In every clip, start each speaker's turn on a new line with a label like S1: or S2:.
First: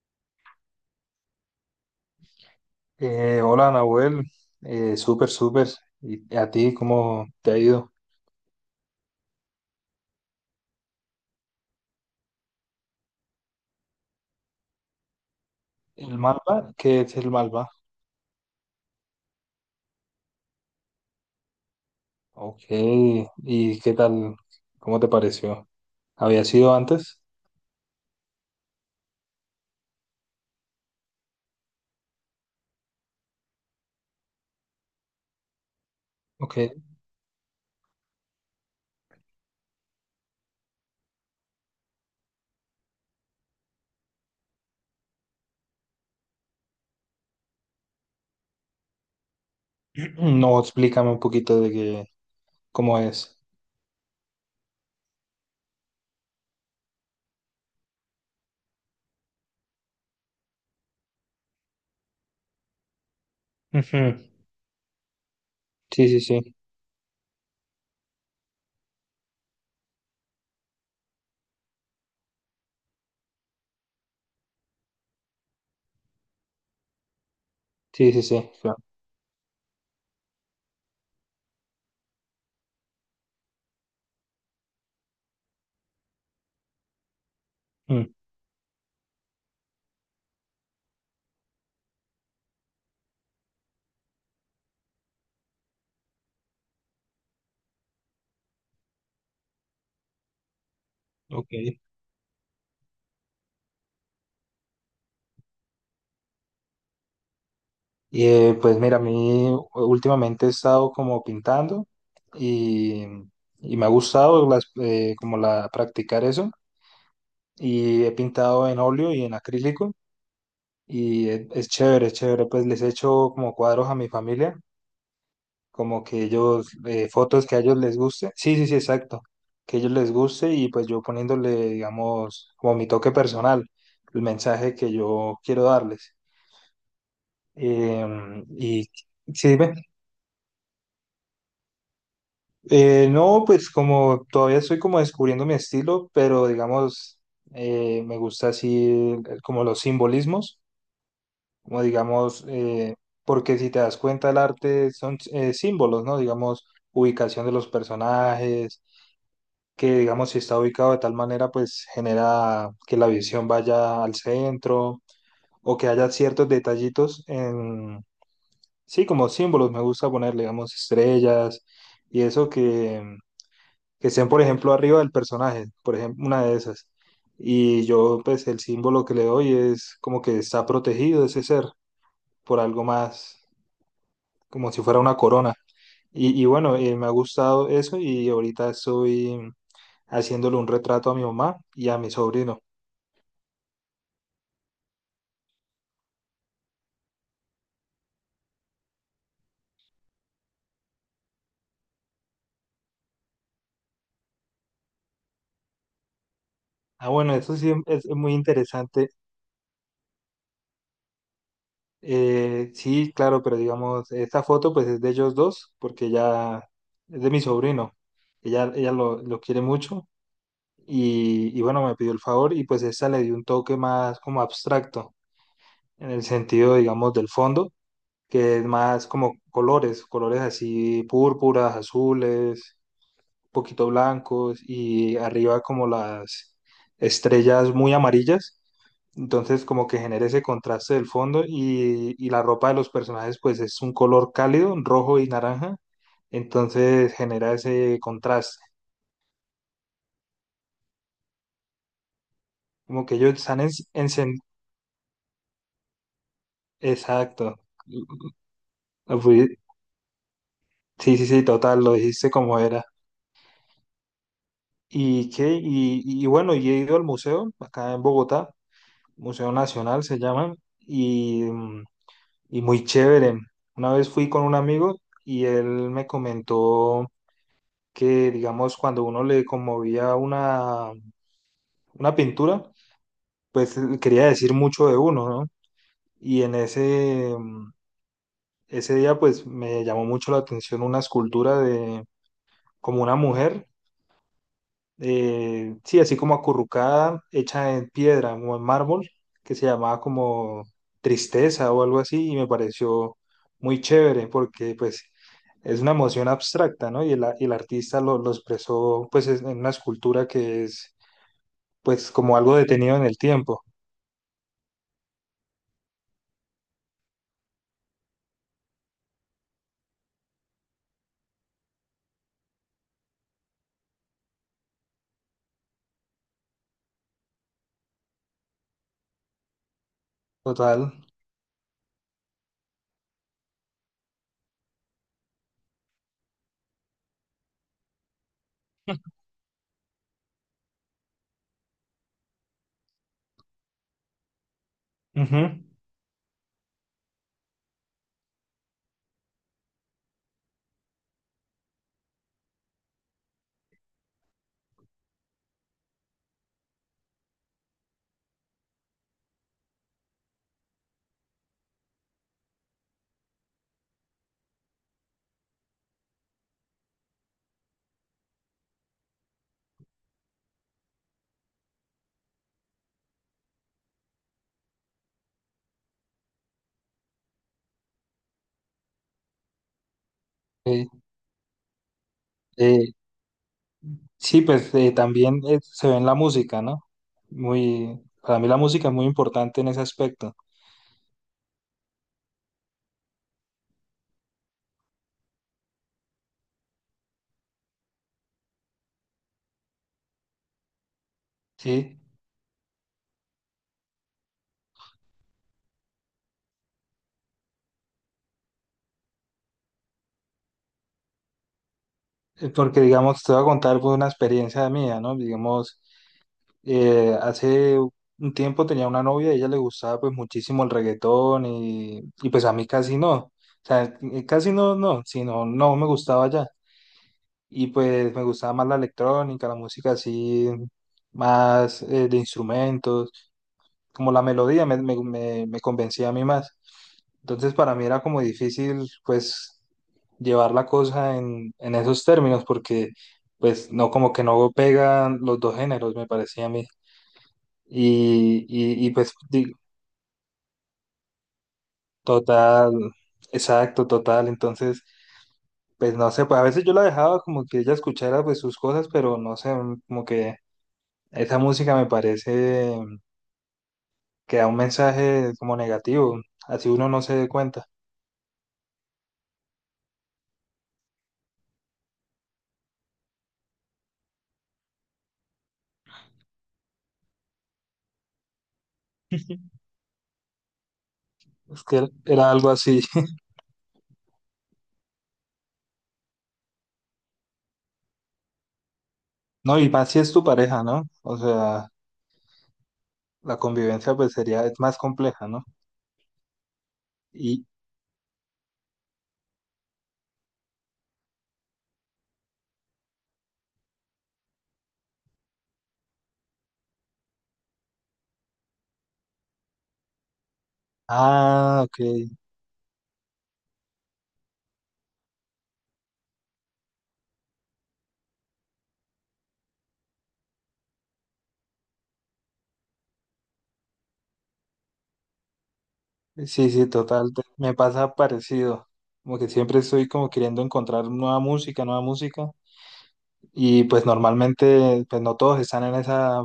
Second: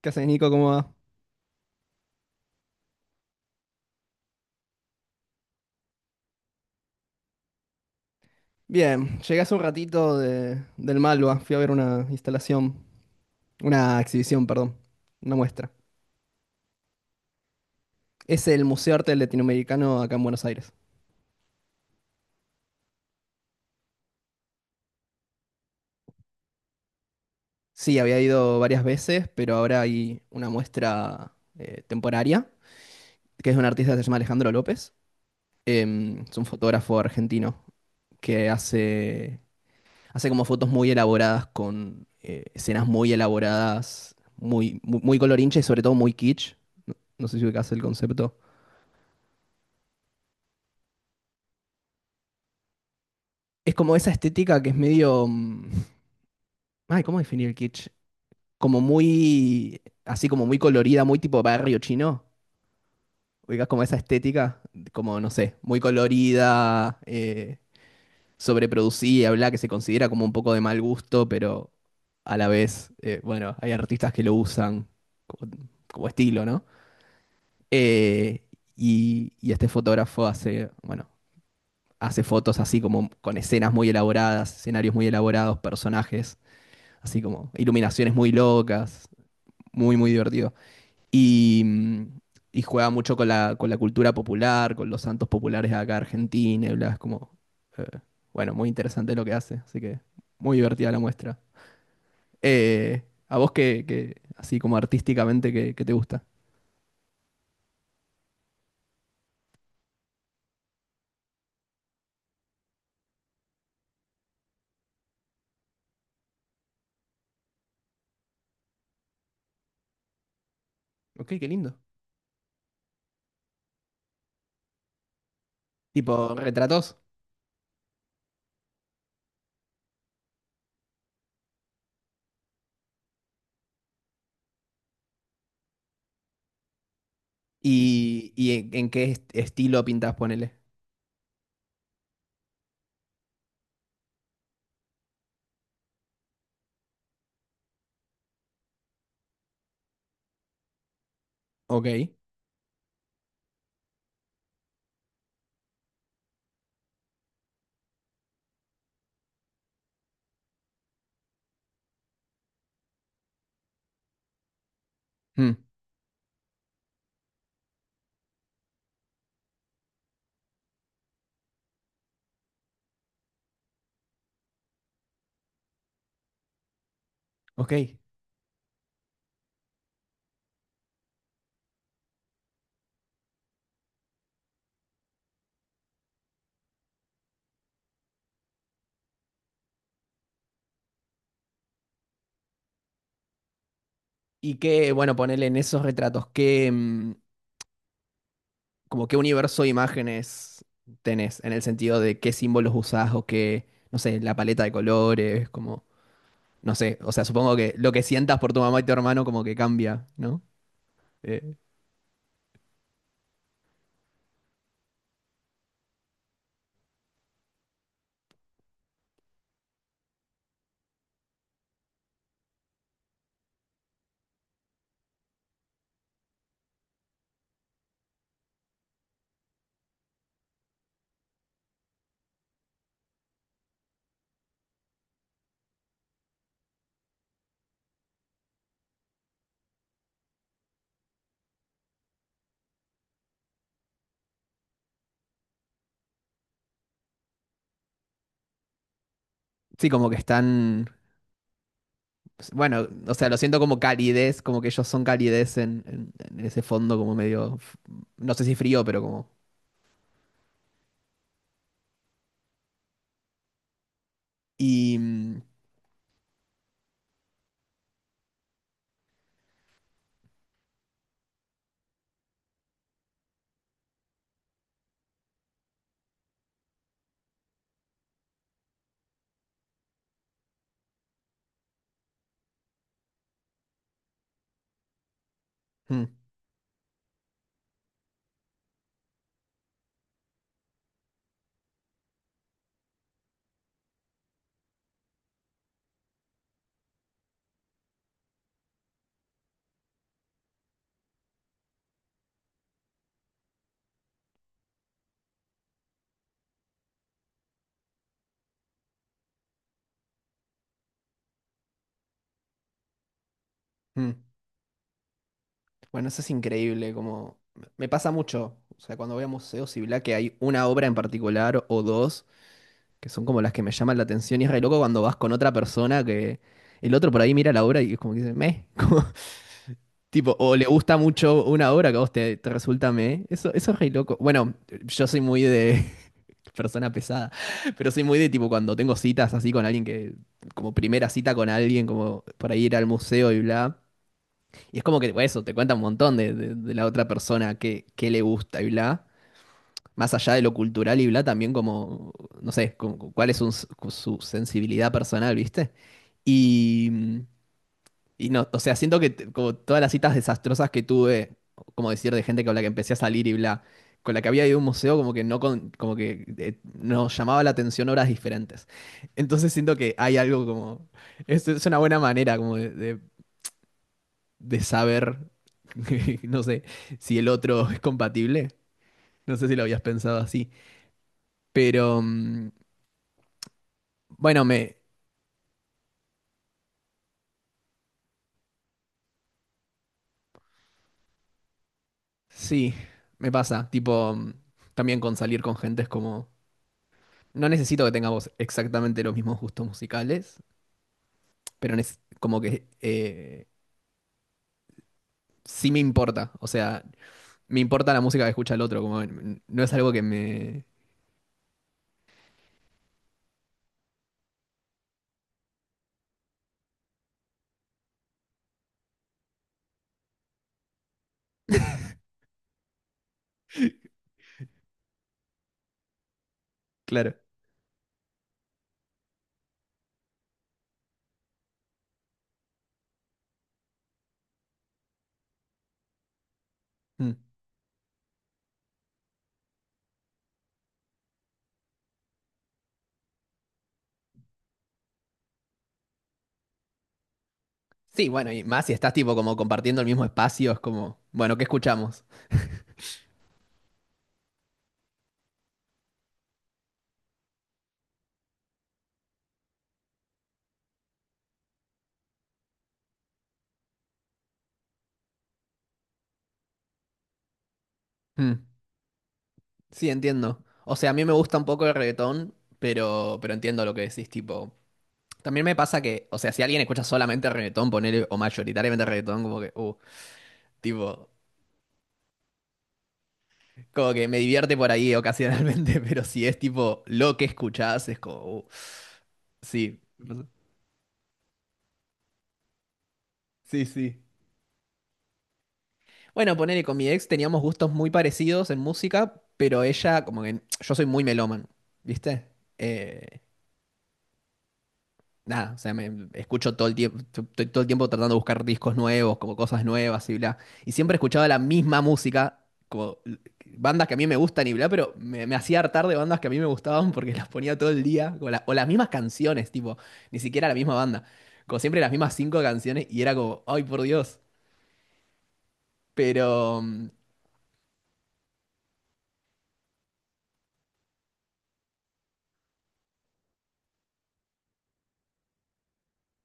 S1: ¿Qué haces, Nico? ¿Cómo va?
S2: Hola, Nahuel. Súper, súper. ¿Y a ti cómo te ha ido?
S1: Bien, llegué hace un ratito del Malva. Fui a ver una instalación, una exhibición, perdón, una muestra.
S2: ¿El Malva? ¿Qué es el Malva?
S1: Es el Museo de Arte Latinoamericano acá en Buenos Aires.
S2: Ok. ¿Y qué tal? ¿Cómo te pareció? ¿Había sido antes?
S1: Sí, había ido varias veces, pero ahora hay una muestra temporaria, que es de un artista que se llama Alejandro López. Es un
S2: Ok.
S1: fotógrafo argentino que hace como fotos muy elaboradas con escenas muy elaboradas, muy, muy, muy colorincha y sobre todo muy kitsch. No, no sé si ubicás el concepto.
S2: No, explícame un poquito de qué, cómo es.
S1: Es como esa estética que es medio. Ay, ¿cómo definir el kitsch? Como muy. Así como muy colorida, muy tipo barrio chino. Oigas como esa
S2: Ujú.
S1: estética, como no sé, muy
S2: Sí, sí, sí.
S1: colorida, sobreproducida, bla, que se considera como un poco de mal gusto, pero a la vez, bueno, hay artistas que lo usan como, como estilo, ¿no?
S2: Sí, sí,
S1: Eh,
S2: sí, claro.
S1: y este fotógrafo hace, bueno, hace fotos así como con escenas muy elaboradas, escenarios muy elaborados, personajes así como
S2: Mm,
S1: iluminaciones muy locas, muy, muy divertido. Y, mm, y juega mucho con con la cultura popular, con los santos populares de acá de Argentina, y bla, es como, eh, bueno, muy interesante lo que hace, así que muy divertida la muestra.
S2: ok.
S1: ¿A vos así como artísticamente, qué, qué te gusta?
S2: Y pues mira, a mí últimamente he estado como pintando y, y me ha gustado como la, practicar eso. Y he pintado en óleo y en acrílico y
S1: Ok, qué
S2: es
S1: lindo.
S2: chévere, es chévere, pues les he hecho como cuadros a mi familia, como que
S1: Tipo,
S2: ellos,
S1: retratos.
S2: fotos que a ellos les guste, sí, sí, sí, exacto, que a ellos les guste. Y pues yo poniéndole, digamos, como mi toque personal, el mensaje que yo quiero darles. Em,
S1: Y
S2: y
S1: en qué
S2: sí, ve,
S1: estilo pintas, ponele?
S2: no, pues como todavía estoy como descubriendo mi estilo, pero digamos, me gusta así como los simbolismos. Como
S1: Ok.
S2: digamos, porque si te das cuenta, el arte son símbolos, ¿no? Digamos, ubicación de los personajes, que digamos, si está ubicado de tal manera, pues genera que la visión vaya al centro
S1: Mm,
S2: o que haya ciertos detallitos en, sí, como símbolos, me gusta poner, digamos, estrellas y eso que estén, por ejemplo, arriba del personaje, por ejemplo, una de esas.
S1: ok.
S2: Y yo, pues, el símbolo que le doy es como que está protegido ese ser por algo más, como si fuera una corona. Y bueno, me ha gustado eso y ahorita estoy haciéndole un retrato a mi mamá y a mi sobrino.
S1: Y qué, bueno, ponele en esos retratos, ¿qué, como qué universo de imágenes tenés, en el sentido de qué símbolos usás o qué, no sé, la paleta de colores, como, no sé,
S2: Ah,
S1: o sea,
S2: bueno,
S1: supongo
S2: eso sí
S1: que lo que
S2: es muy
S1: sientas por tu mamá y tu
S2: interesante.
S1: hermano como que cambia, ¿no? Eh,
S2: Sí, claro, pero digamos, esta foto pues es de ellos dos porque ya es de mi sobrino. Ella lo quiere mucho y bueno, me pidió el favor y pues esta le dio un toque más como abstracto en el sentido, digamos, del fondo, que es más como colores, colores así púrpuras, azules, poquito blancos, y arriba como las estrellas muy amarillas. Entonces como que genera ese contraste del fondo y la ropa de los personajes pues es un color cálido, rojo y naranja. Entonces genera ese contraste.
S1: sí, como que están, bueno,
S2: Como
S1: o
S2: que
S1: sea,
S2: ellos
S1: lo siento
S2: están en...
S1: como
S2: en
S1: calidez, como que ellos son calidez en ese fondo como medio,
S2: exacto.
S1: no sé si frío, pero como...
S2: Fui- Sí, sí, sí, total, lo dijiste como era.
S1: Y...
S2: ¿Y
S1: mm,
S2: qué? Y bueno, y he ido al museo, acá en Bogotá, Museo Nacional se llama, y, mm, y muy chévere. Una vez fui con un amigo y él me comentó que, digamos, cuando uno le conmovía una pintura, pues quería decir mucho de uno, ¿no?
S1: mm,
S2: Y en ese, ese día, pues me llamó mucho la atención una escultura de como una mujer, sí, así como acurrucada, hecha en piedra o en mármol, que se llamaba como Tristeza o algo así, y me pareció muy chévere porque pues es una emoción abstracta, ¿no? Y el artista lo expresó pues en una escultura que es pues como algo detenido en el tiempo,
S1: mm. Bueno, eso es increíble, como... Me pasa mucho, o sea, cuando voy a museos y bla, que hay una obra en particular o dos que son como las que me llaman la atención y es re loco cuando vas con otra persona que el otro por ahí mira la obra y es como que dice, meh, como, tipo, o le
S2: total.
S1: gusta mucho una obra que a vos te resulta meh, eso es re loco. Bueno, yo soy muy de persona pesada, pero soy muy de tipo cuando tengo citas así con alguien que, como primera cita con alguien, como por ahí ir al museo y bla. Y es como que, bueno,
S2: Ujú.
S1: eso, te cuenta un montón de, de la otra persona que le gusta y bla más allá de lo cultural y bla, también como, no sé, ¿cuál es su sensibilidad personal, viste? Y, y no, o sea, siento que como todas las citas desastrosas que tuve, como decir, de gente con la que empecé a salir y bla, con la que había ido a un museo, como que no como que nos llamaba la atención horas diferentes. Entonces siento que hay algo como, es una buena manera como de, de saber, no sé, si el otro es compatible. No sé si lo habías pensado así.
S2: Eh,
S1: Pero,
S2: eh, sí,
S1: bueno,
S2: pues
S1: me.
S2: también se ve en la música, ¿no? Muy, para mí la música es muy importante en ese aspecto,
S1: Sí, me pasa. Tipo, también con salir con gente es como. No necesito que tengamos exactamente los mismos gustos musicales, pero
S2: ¿sí?
S1: como que sí me importa. O sea, me importa la música que escucha el otro. Como, no es algo que me.
S2: Porque, digamos, te voy a contar pues una experiencia mía, ¿no? Digamos, hace un tiempo tenía una novia, a ella le gustaba pues muchísimo el reggaetón y pues a mí casi no. O sea, casi no, no, sino no me gustaba ya.
S1: Claro.
S2: Y pues me gustaba más la electrónica, la música así, más de instrumentos, como la melodía me, me, me convencía a mí más.
S1: Mm.
S2: Entonces para mí era como difícil pues llevar la cosa en esos términos, porque pues no, como que no pegan los dos géneros me parecía a mí.
S1: Sí, bueno, y más si
S2: Y, y
S1: estás tipo
S2: pues
S1: como compartiendo el mismo espacio, es como, bueno, ¿qué escuchamos?
S2: total, exacto, total. Entonces pues no sé, pues a veces yo la dejaba como que ella escuchara pues sus cosas, pero no sé, como que esa música me parece que da un mensaje como negativo, así uno no se dé cuenta.
S1: Mm. Sí, entiendo. O sea, a mí me gusta un poco el reggaetón, pero entiendo lo que decís, tipo. También me pasa que, o sea, si alguien escucha solamente reggaetón, ponele, o mayoritariamente reggaetón, como que, tipo,
S2: Es que era algo así,
S1: como que me divierte por ahí ocasionalmente, pero si es tipo lo que escuchás, es como,
S2: ¿no? Y
S1: sí.
S2: más si es tu pareja, ¿no? O sea, la
S1: Sí,
S2: convivencia
S1: sí.
S2: pues sería, es más compleja, ¿no?
S1: Bueno, ponele, con mi ex teníamos
S2: Y,
S1: gustos muy parecidos en música, pero ella, como que, yo soy muy melómano, ¿viste? Eh, nada, o sea, me escucho todo el tiempo, estoy todo el tiempo tratando de buscar discos nuevos, como cosas nuevas y bla. Y siempre escuchaba la
S2: ah,
S1: misma
S2: ok.
S1: música, como bandas que a mí me gustan y bla, pero me hacía hartar de bandas que a mí me gustaban porque las ponía todo el día, como o las mismas canciones, tipo, ni siquiera la misma banda. Como siempre las mismas cinco canciones y era como, ay, por Dios.
S2: Sí,
S1: Pero,
S2: sí, total. Me pasa parecido. Como que siempre estoy como queriendo encontrar nueva música, nueva música. Y pues normalmente, pues no todos están en esa,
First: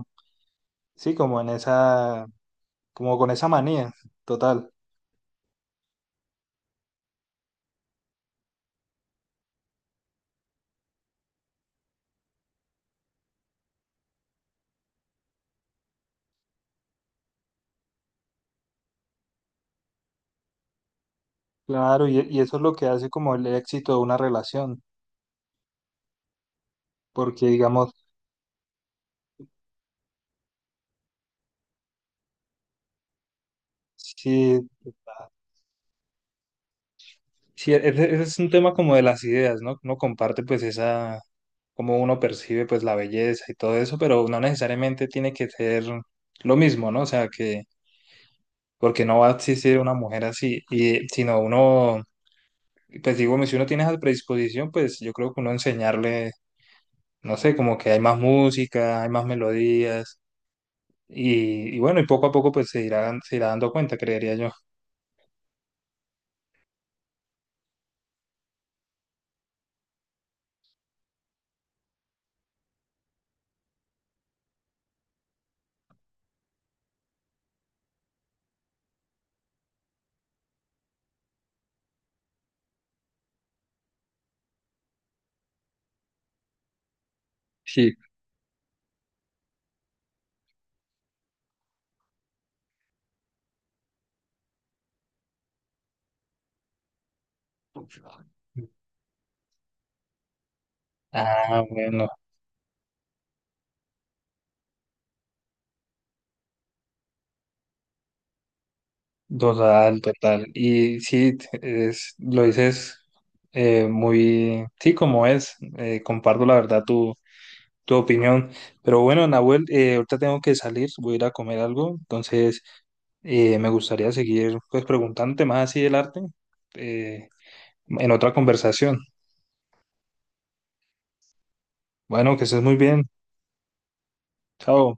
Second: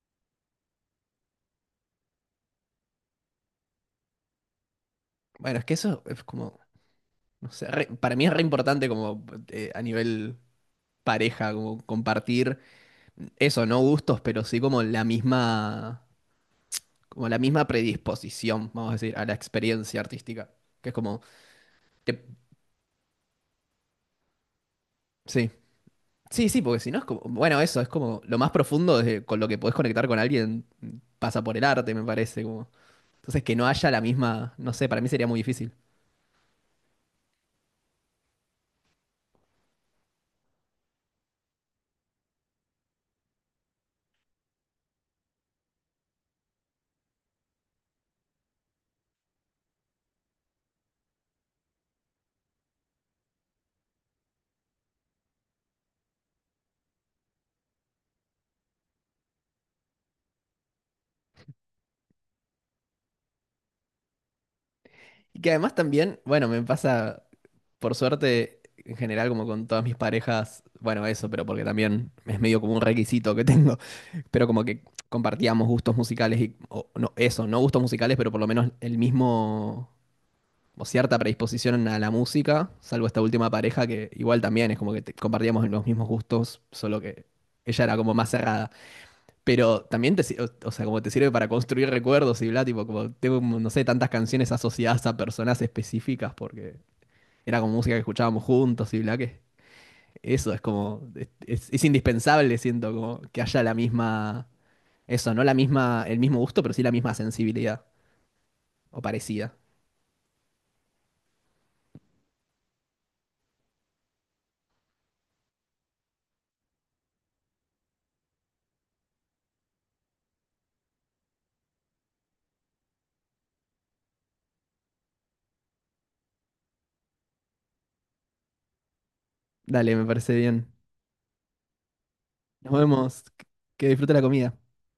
S2: sí, como en esa, como con esa manía, total.
S1: bueno, es que eso es como, no sé, para mí es re importante como a nivel pareja, como compartir eso, no gustos, pero sí como la misma predisposición, vamos a decir, a la experiencia artística. Que es como,
S2: Claro,
S1: te-
S2: y eso es lo que hace como el éxito de una relación.
S1: sí, sí, sí, porque si no es como,
S2: Porque
S1: bueno, eso es
S2: digamos,
S1: como lo más profundo con lo que podés conectar con alguien pasa por el arte, me parece. Como. Entonces, que no haya la misma,
S2: sí,
S1: no sé, para mí sería muy difícil.
S2: sí, ese es un tema como de las ideas, ¿no? Uno comparte pues esa, cómo uno percibe pues la belleza y todo eso, pero no necesariamente tiene que ser lo mismo, ¿no? O sea, que, porque no va a existir una mujer así, y, sino uno, pues digo, si uno tiene esa predisposición, pues yo creo que uno enseñarle, no sé, como que hay más música, hay más melodías, y bueno, y poco a poco pues se irá dando cuenta, creería yo.
S1: Y que además también, bueno, me pasa, por suerte, en general, como con todas mis parejas, bueno, eso, pero porque también es medio como un requisito que tengo, pero como que compartíamos gustos musicales y, o no, eso, no gustos musicales, pero por lo menos el mismo como cierta predisposición a la música, salvo esta última pareja que igual también es como que compartíamos los mismos gustos, solo que ella era
S2: Sí.
S1: como más cerrada. Pero también te, o sea, como te sirve para construir recuerdos y bla, tipo, como tengo, no sé, tantas canciones asociadas a personas específicas porque era como música que escuchábamos juntos y bla, que eso es como, es,
S2: Ah,
S1: es
S2: bueno.
S1: indispensable, siento, como que haya la misma, eso, no la misma, el mismo gusto, pero sí la misma sensibilidad o parecida.
S2: Total, total. Y sí, es, lo dices muy, sí, como es. Comparto la verdad tu, tu opinión. Pero bueno, Nahuel, ahorita tengo que salir, voy a ir a comer algo. Entonces, me gustaría seguir pues preguntándote más así del arte eh, en otra conversación.
S1: Dale, me parece bien.
S2: Bueno, que estés
S1: Nos
S2: muy bien.
S1: vemos. Que disfrute la comida.
S2: Chao.